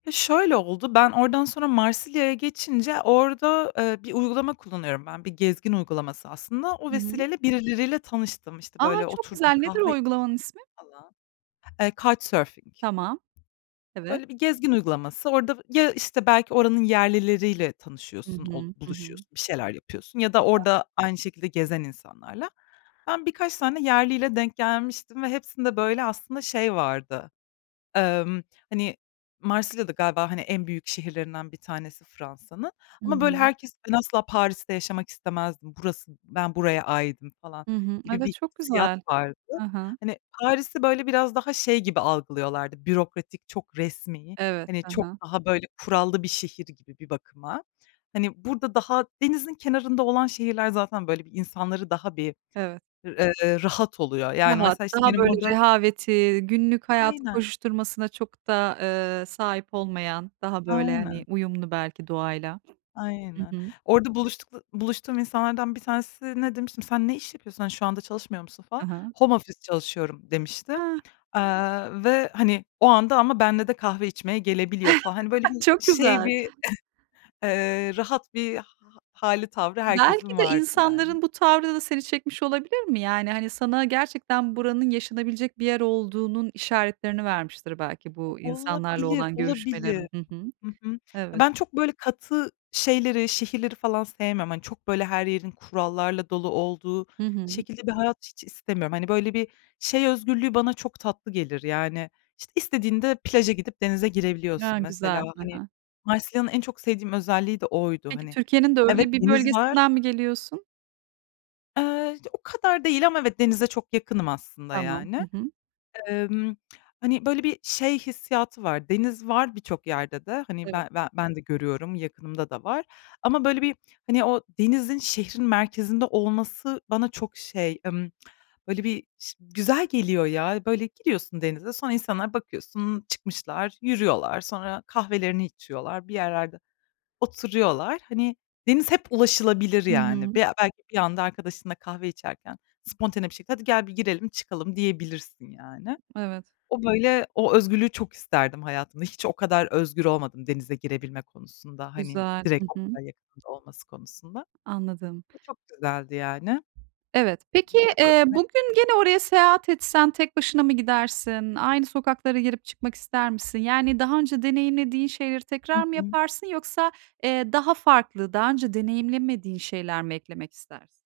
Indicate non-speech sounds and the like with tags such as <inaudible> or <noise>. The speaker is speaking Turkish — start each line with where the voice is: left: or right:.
left: Iıı, şöyle oldu, ben oradan sonra Marsilya'ya geçince orada, eee, bir uygulama kullanıyorum ben, bir gezgin uygulaması aslında. O
right: Hı hı.
left: vesileyle birileriyle tanıştım. İşte,
right: A!
left: böyle
right: Çok
left: oturdum,
right: güzel, nedir o
left: kahve içtim
right: uygulamanın ismi?
left: falan. Eee, Couchsurfing.
right: Tamam. Evet.
left: Böyle bir gezgin uygulaması. Orada, ya, işte, belki oranın yerlileriyle
right: Hı
left: tanışıyorsun, o
right: hı. Hı hı.
left: buluşuyorsun, bir şeyler yapıyorsun ya da
right: Güzel.
left: orada aynı şekilde gezen insanlarla. Ben birkaç tane yerliyle denk gelmiştim ve hepsinde böyle aslında şey vardı, emm, hani, Marsilya da galiba, hani, en büyük şehirlerinden bir tanesi Fransa'nın.
right: Hı
left: Ama böyle
right: hı.
left: herkes, ben asla Paris'te yaşamak istemezdim, burası, ben buraya aitim falan
right: Hı hı.
left: gibi
right: Evet,
left: bir
right: çok
left: hissiyat
right: güzel.
left: vardı.
right: Ha ha.
left: Hani, Paris'i böyle biraz daha şey gibi algılıyorlardı, bürokratik, çok resmî,
right: Evet.
left: hani,
right: Ha
left: çok
right: ha.
left: daha böyle kurallı bir şehir gibi bir bakıma. Hani, burada daha denizin kenarında olan şehirler zaten böyle bir insanları daha bir
right: Evet.
left: r eee, rahat oluyor. Yani,
right: Rahat.
left: mesela, işte,
right: Daha
left: benim
right: böyle
left: orada
right: rehaveti, günlük hayatın
left: Aynen.
right: koşuşturmasına çok da, eee, sahip olmayan, daha böyle, hani,
left: Aynen.
right: uyumlu belki doğayla. Hı
left: Aynen.
right: hı.
left: Orada buluştukla buluştuğum insanlardan bir tanesine demiştim, sen ne iş yapıyorsun? Hani, şu anda çalışmıyor musun falan.
right: Ha ha.
left: Home office çalışıyorum demişti,
right: A!
left: aaa, ve, hani, o anda ama benle de kahve içmeye gelebiliyor falan. Hani, böyle bir
right: <chuckles> Çok
left: şey
right: güzel.
left: bir <chuckles> eee, rahat bir ha ha hâli tavrı
right: Belki
left: herkesin
right: de
left: vardı, yani.
right: insanların bu tavrı da seni çekmiş olabilir mi? Yani, hani, sana gerçekten buranın yaşanabilecek bir yer olduğunun işaretlerini vermiştir belki bu insanlarla
left: Olabilir,
right: olan
left: olabilir.
right: görüşmelerin. Hı hı.
left: Hı hı. Ya,
right: Evet.
left: ben çok böyle katı şeyleri, şehirleri falan sevmiyorum. Hani, çok böyle her yerin kurallarla dolu olduğu
right: Hı hı.
left: şekilde bir hayat hiç istemiyorum. Hani, böyle bir şey özgürlüğü bana çok tatlı gelir, yani. İşte, istediğinde plaja gidip denize
right: Ya,
left: girebiliyorsun mesela,
right: güzel. Ha
left: hani.
right: ha.
left: Marsilya'nın en çok sevdiğim özelliği de oydu.
right: Peki,
left: Hani,
right: Türkiye'nin de
left: evet,
right: öyle bir
left: deniz var
right: bölgesinden mi geliyorsun?
left: Eee, o kadar değil ama evet, denize çok yakınım aslında
right: Tamam. Hı
left: yani.
right: hı.
left: Emm, hani, böyle bir şey hissiyatı var. Deniz var birçok yerde de. Hani,
right: Evet.
left: be ben ben de görüyorum, yakınımda da var. Ama böyle bir, hani, o denizin şehrin merkezinde olması bana çok şey, ımm, böyle bir ş güzel geliyor ya. Böyle giriyorsun denize, sonra insanlar bakıyorsun, çıkmışlar, yürüyorlar. Sonra kahvelerini içiyorlar, bir yerlerde oturuyorlar. Hani, deniz hep ulaşılabilir,
right: Hı
left: yani.
right: hı.
left: Be belki bir anda arkadaşınla kahve içerken spontane bir şekilde, "Hadi gel, bir girelim çıkalım." diyebilirsin, yani.
right: Evet.
left: O, böyle o özgürlüğü çok isterdim hayatımda. Hiç o kadar özgür olmadım denize girebilme konusunda, hani,
right: Güzel.
left: direkt
right: Hı
left: o
right: hı.
left: kadar yakınımda olması konusunda.
right: Anladım.
left: O çok güzeldi, yani
right: Evet. Peki, eee, bugün
left: <unintelligible>
right: gene oraya seyahat etsen tek başına mı gidersin? Aynı sokaklara girip çıkmak ister misin? Yani, daha önce deneyimlediğin şeyleri
left: Hı
right: tekrar mı
left: hı.
right: yaparsın yoksa, eee, daha farklı, daha önce deneyimlenmediğin şeyler mi eklemek istersin?